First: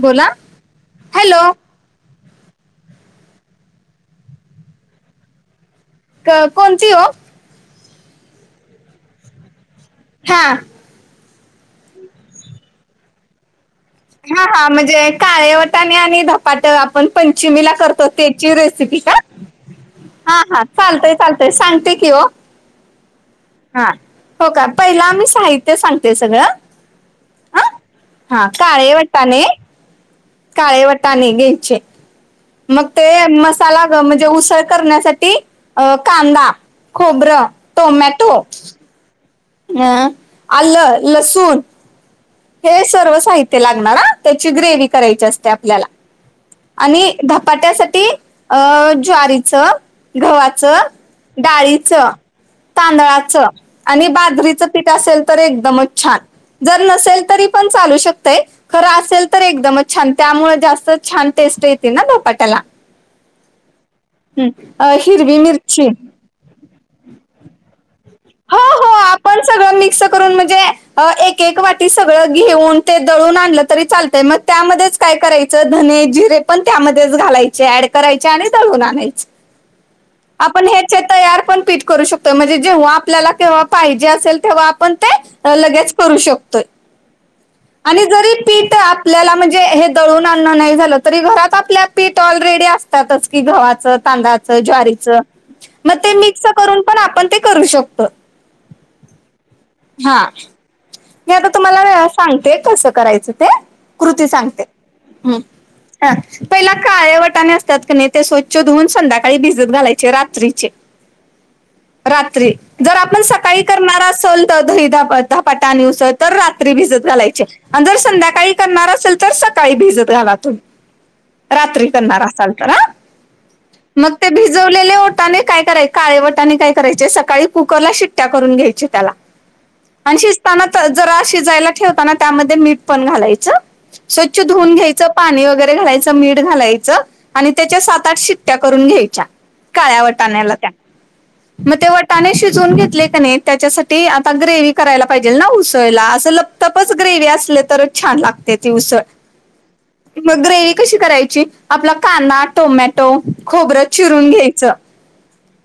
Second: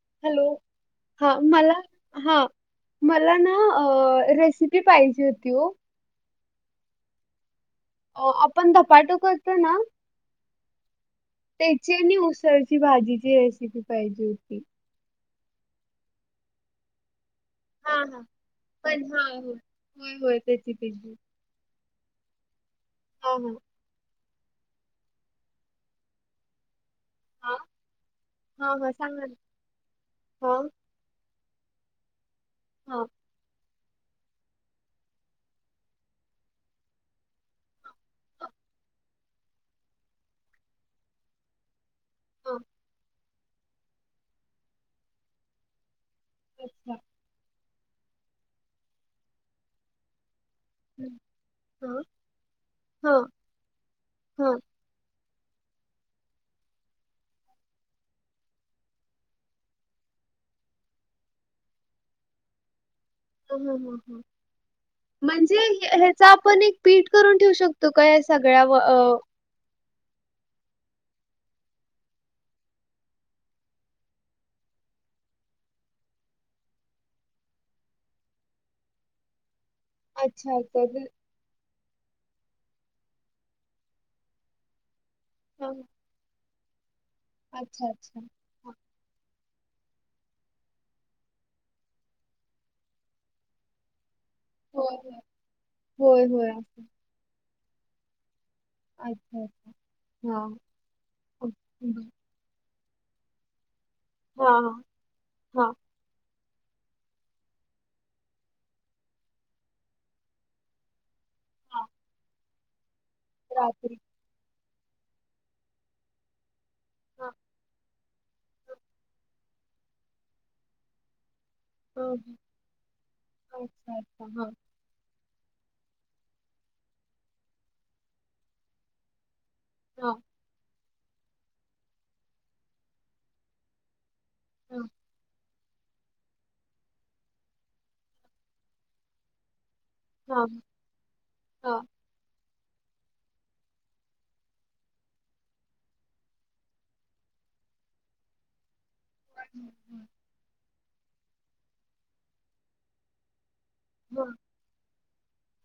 बोला हॅलो हा हॅलो मला हा मला ना रेसिपी पाहिजे होती. कोणती हो. अ आपण धपाटो करतो ना. हा. त्याची नाही उसळची भाजीची रेसिपी पाहिजे हा होती हा म्हणजे काळेवटाने आणि ध आपण पंचमीला हा करतो हा त्याची रेसिपी पण ह हा हो होय होय हा हा त्याची चालतय त्याची चालत. ते सांगते किवा ह हां. हा हो का पहिला आम्ही साहित्य सांगते सगळं. हा आं हा काळे वाट्टा न हा काळे वाट्ट. घ्यायचे मग हा ते मस्. म्हणजे उसळ करण्यासाठी कांदा खोबरं टोमॅटो अं आलं लसूण हा हे सर्व साहित्य लागणार त्याची ग्रेव करायची असते आपल्याला अच्छा आणि धपाट्यासाठी अ ज्वारीच गव्हाच हं, डाळीच हा हा तांदळाचं आणि हा हा बाजरीच असेल तर एकदमच छान जर नसेल तरी पण चालू शकतेय. खरं असेल तर एकदमच छान त्यामुळे जास्त छान टेस्ट येते ना दोपाट्याला हा हा हा. हम् अ हिरवी म्हणजे मिर्ची हे- ह्याचा आपण एक पीठ करून ठेवू शकतो का या सगळ्या प सगळं मिक्स करून म्हणजे एक एक वाटी सगळं घेऊन ते दळून आणलं तरी चालतय मग त्यामध्येच काय करायचं धने जिरे पण त्यामध्येच घालायचे ऍड करायचे आणि लून आणायचे. ह. आपण हे तयार पण पीठ करू शकतो. म्हणजे जेव्हा आपल्यालाव्हा पाहिजे असेल तेव्हा आपण ते हा, लगेच करू शकतोय. अच्छा आणि अच्छा जरी. हा. पीठ आपल्याला म्हणजे हे दळून आणणं नाही झालं तरी घरात आपल्या पीठ ऑलरेडी अस. की गव्हाच तांदळाचं. होय ज्वारीच मग ते होय होय मिक्स होय करून पण आपण ते करू शकतो.. अच्छा अच्छा. हा. मी आता तुम्हाला ओके. सांगते कसं करायचं ते कृती हां, सांगते. हां, ह. हां, ह पहिला काळे्या वटाने असतात. क ते स्वच्छ धुवून संध्याकाळी भिजत घालायचे रात्रीचे. हां. रात्री जर आपण सकाळी रात्री. करणार असल. तर दही द ध. स तर रात्री भिजत हां, घालायचे. आणि जर संध्याकाळी. करणार असेल तर सकाळी भिजत घरातून. रात्री हां, हां, करणार हां. असाल तर अच्छा, मग अच्छा. ते भिजव. लेल्या वटाने काय कराय काळे वटाने काय करायचे. सकाळी कुकरला शिट्ट्या करून घ्यायचे त्याला. [unintelligible] आणि शिजताना जरा शिजयला ठेवताना त्यामध्ये मीठ पण घालायचं. स्वच्छ धुवून हां, घ्यायं पाणी वगैरे घालायचं. मीठ घालायचं आणि त्याच्या सात आठ शिट्ट्या करून घ्यायच्या. काळ्या हां, वटाण्याला त्या मग हां, ते. शिजून घेतले क त्याच्यासाठी आता ग्रेव्ही करायला. पाहिजे ना उसळला असं लपतपच ग्रेव्ही असले तरच छान लागते ती उसळ ह् हम् मग ग्रेव्ही कशी करायची आपला कांदा टोमॅटो खोबरं हां, चिरून घ्यायचं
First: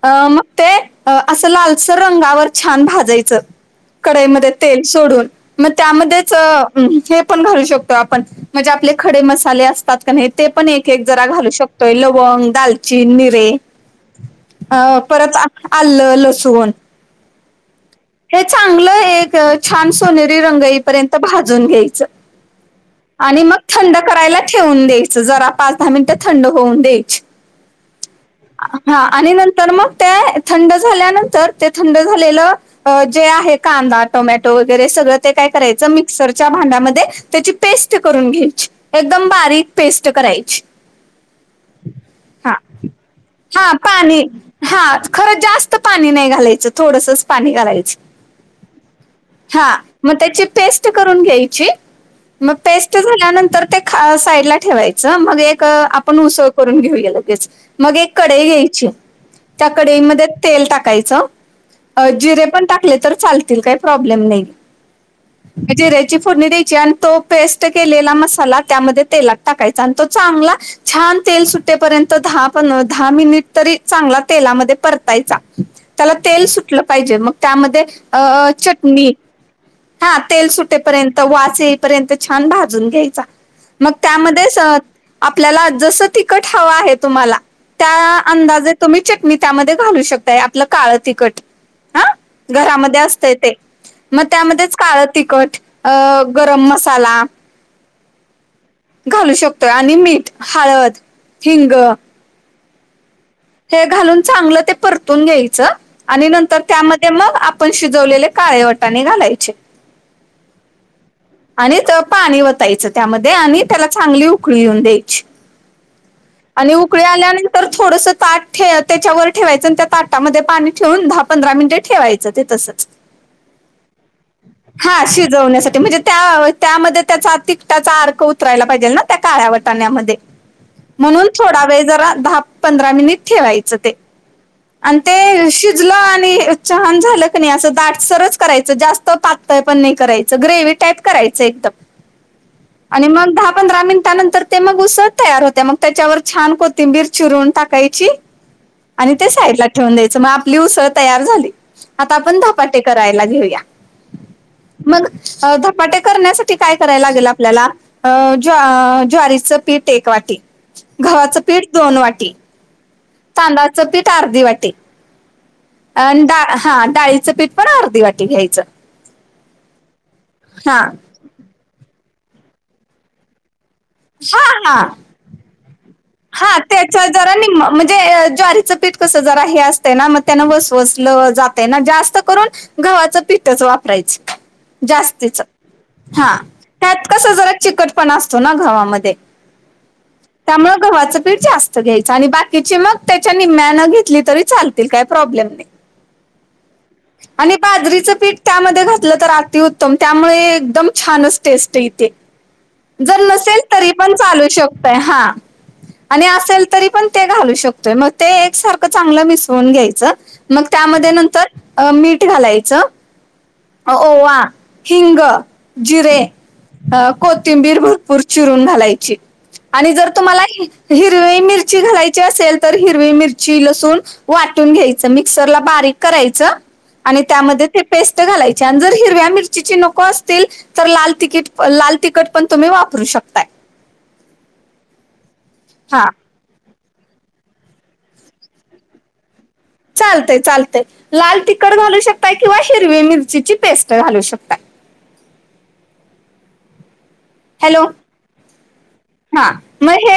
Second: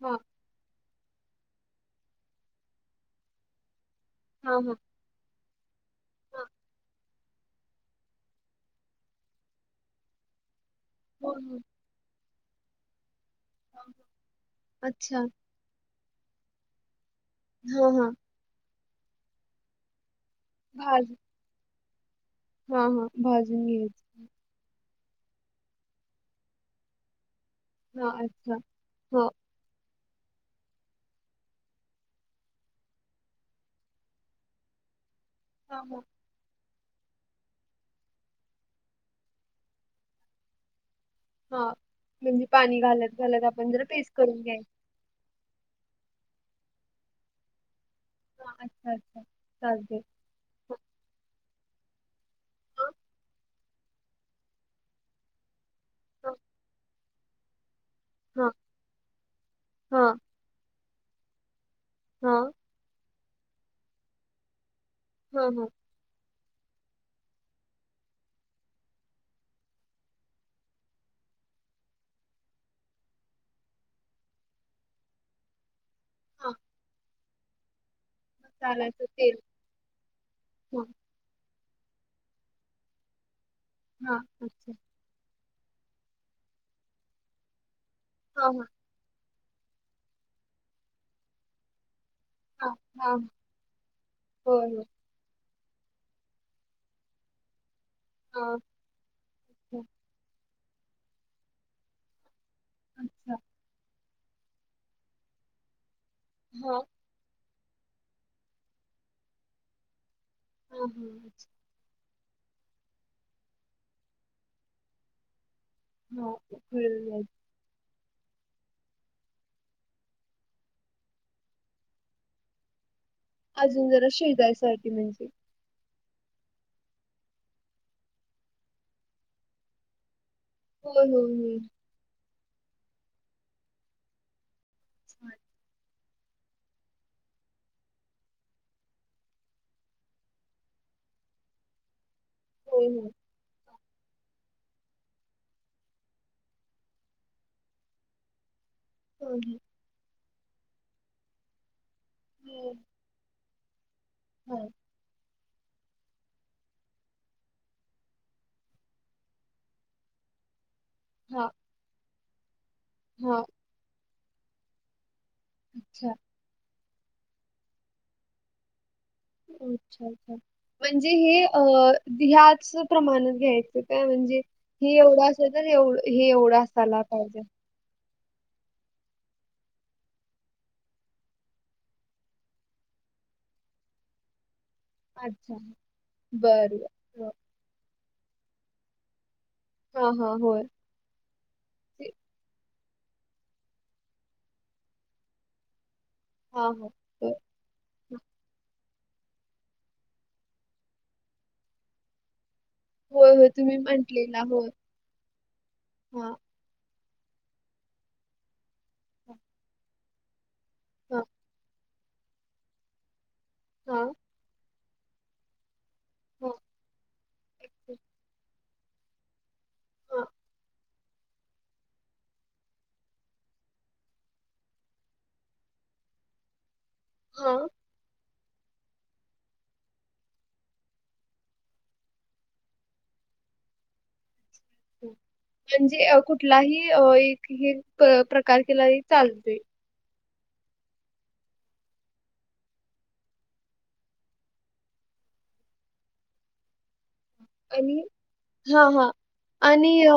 अ मग ते असं लालसर रंगावर छान भाजायचं कढईमध्ये हां, हां, तेल सोडून मग त्यामध्येच हां. ण घालू शकतो आपण म्हणजे आपले खडे मसाले असतात का ते पण एक एक जरा हो, घालू हो. शकतो. तोय लवंग दालचचीन निरे अ अच्छा. परत आलं लसण हा हा हे चांगलं एक छान सोनेरी रंग येई भाज पर्यंत भाजून घ्यायचं. हां, हां. आणि मग भाजून थंड घ्यायचं. करायला ठेवून द्यायच जरा पाच दहा मिनिटं थंड होऊन द्यायच. हां, अच्छा. हा हो. आणि नंतर मग त्या थंड झाल्यानंतर ते थंड झालेलं. अ जे आहे कांदा टोमॅटो वगैरे सगळं ते काय हां, करायचं. हां, मिक्सर च्या भांड्यामध्ये त्याची पेस्ट करून घ्यायची एकदम बारीक पेस्ट करायची. हा म्हणजे हा पाणी घालत घालत आपण हा जरा पेस्ट पाणी करून घ्या हा खरं जास्त पाणी नाही घालायचं थोडसच पाणी घालायच. हां, अच्छा, अच्छा. हा चालते. मग त्याची पेस्ट ठ हां, आपण उसळ करून घेऊया लगेच मग एक कडई हां, घ्यायची त्या हां, कडईमध्ये तेल टाकायच जिरे हां, हां, हां, जिर्‍याची फोडणी द्यायची तो पेस्ट केलेला मसाला त्यामध्ये तेलात टाकायचा आणि तो चांगला. छान तेल सुट्टेपर्यंत दहा प दहा मिनिट तरी चांगला. तेलामध्ये परतायचा त्याला तेल हां. सुटलं पाहिजे. मग त्यामध्ये अ मसाल्याचं चटणी तेल. हा तेल हां, सुटेपर्यंत वाच येईपर्यंत छान भाजून घ्यायचा मग हां. अच्छा. त्यामध्येच आपल्याला जसं तिखट हवं आहे. तुम्हाला त्या हां, हां. अंदाज तुम्ही चटणी त्यामध्ये घालू शकताय आपलं काळं तिखट हा हां, घरामध्ये हां. असते ते मग होय, त्यामध्येच होय. काळं तिखट अ गरम मसाला ह घालू शकतोय आणि मीठ हळद हिंग अच्छा हे घालून चांगलं ते परतून घ्यायचं आणि नंतर हां, त्यामध्ये ते मग आपण शिजवलेले काळे वटाने घालायचे हा हाच् आणि त पाणी वतायचं त्यामध्ये आणि त्याला चांगली उकळी येऊन द्यायची हां. आणि उकळी कळलं आहे. आल्यान तर थोडंस ताट त्याच्यावर ठेवायचं आणि त्या ताटामध्ये पाणी ठेवून दहा पंधरा मिनिटं ठेवायचं ते तसंच अजून जरा शेजयसाठीारी म्हणजे णे त्या त्यामध्ये त्याचा तिकटाचा अर्क उतरायला पाहिजे ना त्या काळ्या वटाण्यामध्ये होय, म्हणून होय, होय. थोडा वेळ जरा दहा पंधरा मिनिट ठेवायचं ते आणि ते शिजलं आणि छान झालं क नाही असं दाट सरच करायचं जास्त पातय पण नाही करायचं ग्रेव टाप कराय एक होय, आणि होय. मग दहा पंधरा मिनंतर ते मग उसळ तयार होत मग त्याच्यावर छान कोथिंबीर चिरून टाकायची आणि ते होय, साईडला ठेवून द्यायचं मग आपली उसळ तयार झाली आता आपण दहापाटे करायला घेऊया हा मग म ते करण्यासाठी काय करायला लागेल आपल्याला ज् ज्वारीचं पीठ एक वाटी गव्हाच हां. पीठ दोन वाटी हां. चं पीठ अर्धी वाटी अ अच्छा. डा हा डाळीचं पीठ पण अर्धी वाटी घ्यायचं. अच्छा अच्छा हा म्हणजे हे अ ह्याच प्रमाणात घ्याय ते काय म्हणजे हा हा हे एवढं असेल तर एव हे हा एवढं असायला त्याच्या जरा पाहिजे. निम्म म्हणजे ज्वारीच पीठ कस जरा हे असतंय ना मग त्यान वसवसल जातय ना जास्त करून गव्हाचं पीठच वापरायचं जास्तीच अच्छा. हा बरं, त्यात कस बरं. जरा चिकट पणा असतो ना गव्हामध्ये हा हा होय त्यामुळे गव्हाचं पीठ जास्त घ्यायच आणि बाकीची मग त्याच्या निम्म्यान घेतली तरी चालतील काय प्रॉब्लेम नाय. हा हा आणि बाजरीचं पीठ त्यामध्ये घातलं तर अति उत्तम त्यामुळे एकदम छानच टेस्ट येते. [unintelligible] जर होय. नसेल तुम्ही तरी पण म्हटलेला. चालू होय. शकतय हा आणि हां, असेल तरी पण ते घालू शकतोय म ते एक सारखं चांगलं मिसळून घ्यायचं. मग त्यामध्ये हां. नंतर अ मीठ घालायचं. हां, ओवा, हिंग जिरे हां, अ कोथिंबीर भरपूर चिरून घालायची. आणि जर हां, तुम्हाला हिरवी मिरची घालायची असेल तर हिरवी मिरची लसूण वाटून घ्यायच मिक्सरला बारीक करायचं आणि त्यामध्ये हां. ते त घालायचे आणि जर हिरव्या मिरची नको असतील तर लाल तिकीट लाल तिखट पण तुम्ही वापरू शकताय. हं म्हणजे हा अ कुठलाही अ एक हे प्रकार केला तरी चालतय. चालतेय चालतेय लाल तिखट घालू शकताय किंवा हिरवी मिरचीची पेस्ट घालू शकता. हॅलो आणि हां हां हा आणि मग हे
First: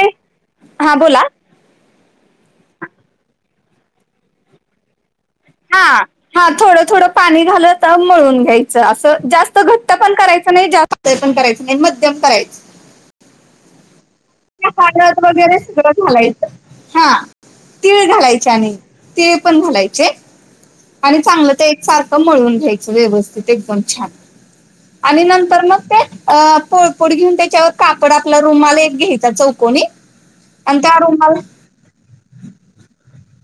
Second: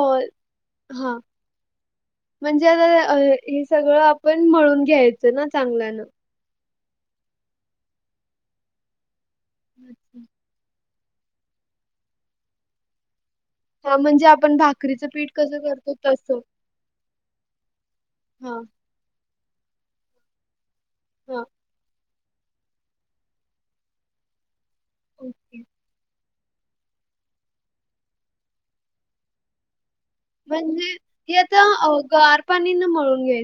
हा बोला म्हणजे आता हे सगळं आपण मळून घ्यायचं ना हा चांगल्यान. हा थोडं थोडं पाणी घालत मळून घ्यायचं असं जास्त घट्ट पण करायचं नाही जा ते पण करायच नाही मध्यम करायच हा म्हणजे आप ते पाण्यात वगैरे सगळं घालायचं. हा तिळ घालायचे हां, आणि तिळ पण घालायचे. आणि हां, चांगलं ते एक सारखं मळून घ्यायचं व्यवस्थित एकदम छान आणि ओके. नंतर मग ते अ पोळपोड घेऊन त्याच्यावर कापड आपल्या रूमाला एक घ्यायचा चौकोनी आणि म्हणजे त्या रुमाल हे आता गार पाणी न मळून घ्याय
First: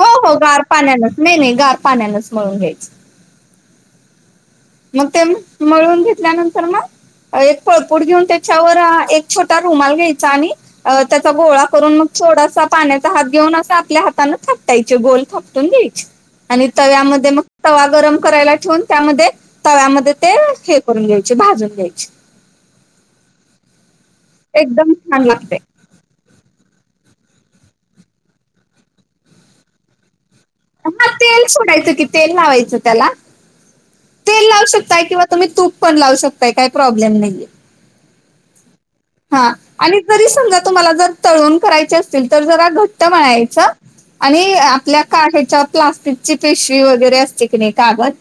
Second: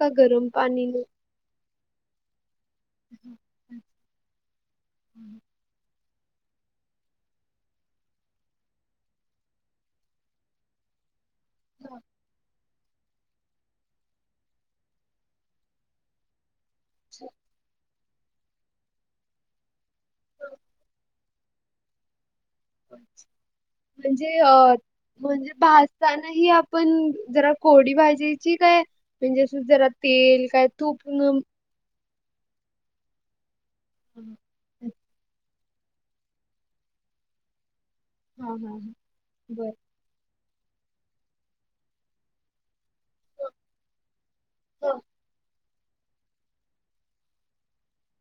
हो हो गार पाण्यानच नाय नाय गार पाण्यानच मळून घ्यायच. [unintelligible] मग ते मळून घेतल्यानंतर म एक पोळपाट घेऊन त्याच्यावर एक छोटा रुमाल घ्यायचा आणि अ त्याचा गोळा करून मग थोडासा पाण्याचा हात घेऊन असं आपल्या हाताने थापटायचे गोल थापटून घ्यायची. आणि तव्यामध्ये अच्छा. मग तवा गरम करायला ठेवून त्यामध्ये तव्याम त हे करून घ्यायचे भाजून घ्यायचे. म्हणजे अ एकदम छान म्हणजे लागते भाज ता नाही आपण जरा कोरडी भाजायची काय म्हणजे जरा तेल काय तूप म न तेल सोडायचं कि तेल लावायचं त्याला तेल लावू हा शकताय किंवा तुम्ही तूप पण लावू शकताय काही प्रॉब्लेम नाहीेये. हा हा. हा बर आणि जरी समजा तुम्हाला जर तळून करायचे असतील तर जरा घट्ट हा, म्हळायच आणि हो, आपल्या काढ्याच्या प्लास्टिकची पेशवी वगैरे असते की नाही कागद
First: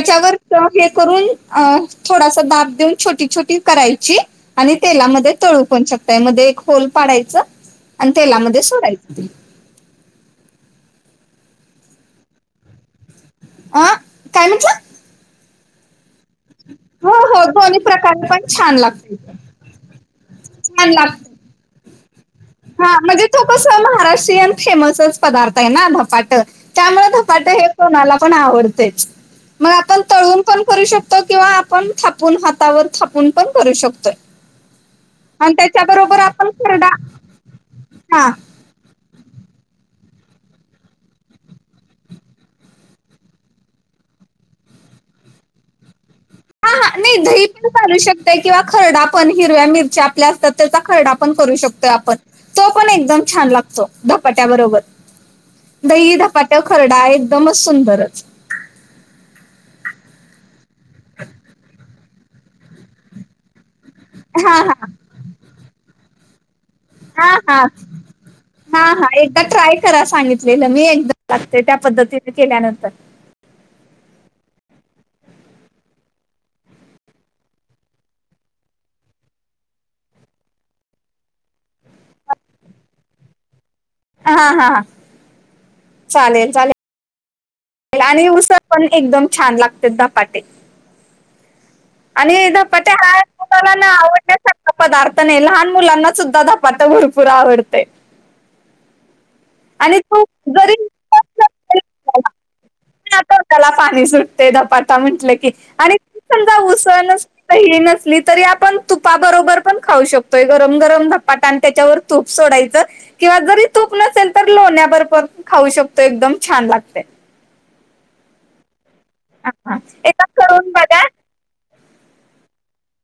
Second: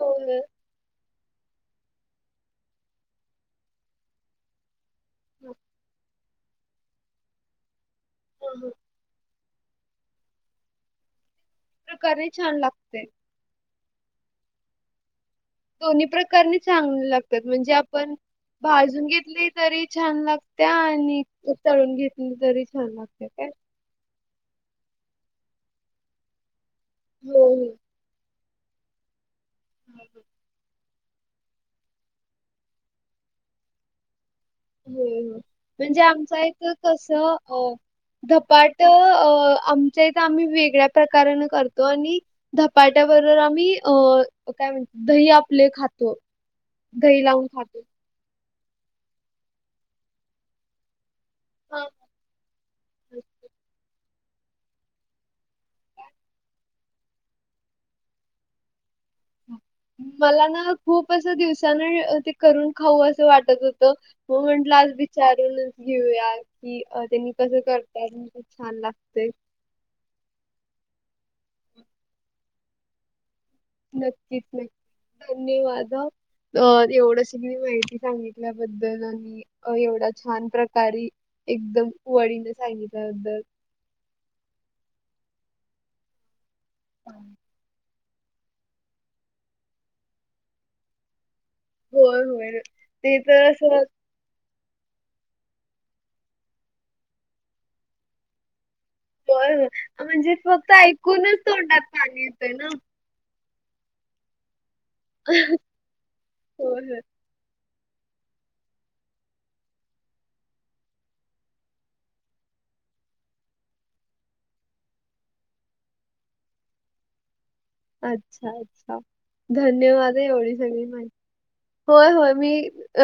हो. हे करून थोडासा दाब देऊन छोटी छोटी करायची आणि तेलामध्ये हा, तळूप होन शकता या मध्ये एक होल पाडायचं आणि हा, तेलामध्ये हा. सोडायचं ते प्रकारे छान लागते अ काय म्हटलं दोन्ही प्रकारे चांग हो हो लागतात म्हणजे दोन्ही आपण प्रकारे पण छान भाजून लागत घेतली तरी छान लागत्या छान आणि लागत उताळून घेतली तरी छान लागते काय महाष्टय फेमसच पदार्थ आहे नापाट हो त्यामुळेपाट हे कोला पण आवड मग आपण हो तून पण करू शकतो तो किंवा आपण थापून हातावर थापून पण करू शकतोय हो हो आणि म्हणजे त्याच्याबरोबर आमच आपण इथ खरडा कसं हा अ बट अ आमचं तर आम्ही वेगळ्या प्रकारान करतो आणि धपाट्याबरोबर आम्ही अ काय म्हणत दही आपले खातो हा हा नाही लावून दही पण खातो. चालू शकता किंवा खरडा पण हिरव्या मिरच्या आपल्या असतात त्याचा खरडा पण करू हा. शकतोय आपण तो पण एकदम छान लागतो धपाट्याबरोबर दही धपाट खरडा एकदमच सुंदरच अच्छा. मला ना खूप असं दिवसान ते करून खाऊ असं वाटत होत त मग हा हा म्हंटला विचारूनच घेऊया की अ त्यांनी हा कसं हा करतात म छान लागते खरा सांगितलेलं मी एकदम लागते त्या पद्धतीने केल्यानंतर नक्कीच नाही धन्यवाद एवढ श मी माहिती सांगितल्याबद्दल आणि अ एवढा छान प्रकारे एकदम वळीने सांगितल्याबद्दल हा हा चालेल चालेल हां आणि उसर पण एकदम छान लागते झधपाटे होय होय आणि पट्या ते तर हुलाला असं ना आवड पदार्थ नाही लहान मुलांना सुद्धा धपाात भरपूर आवडते ब आणि तू म्हणजे फक्त जरी ऐकूनच तोंडात पाणी येतंय ना त्याला पाणी सुटते धपाटा म्हटलं की आणि समजा [unintelligible] ह नसली तरी आपण तुपाबरोबर पण खाऊ शकतोय गरम गरम धपाटा आणि त्याच्यावर तूप सोडायचं किंवा जरी तूप नसेल तर लोण्या बरोबर खाऊ शकतो एकदम छान लागते अच्छा अच्छा हा धन्यवाद एकदा आहे एवढी करून सगळी बघा माझ होय होय मी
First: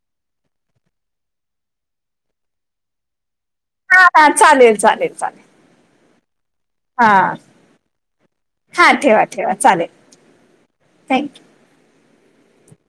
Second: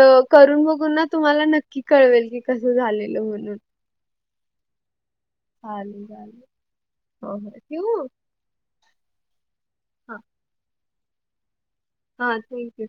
अ करून बघून ना तुम्हाला नक्की कळवेल की कसं झालेलं म्हणून हा हा चालेल चालेल चालेल चाले झाले हां हां ठेवा ठेवा चालेल थँक्यू हा थँक्यू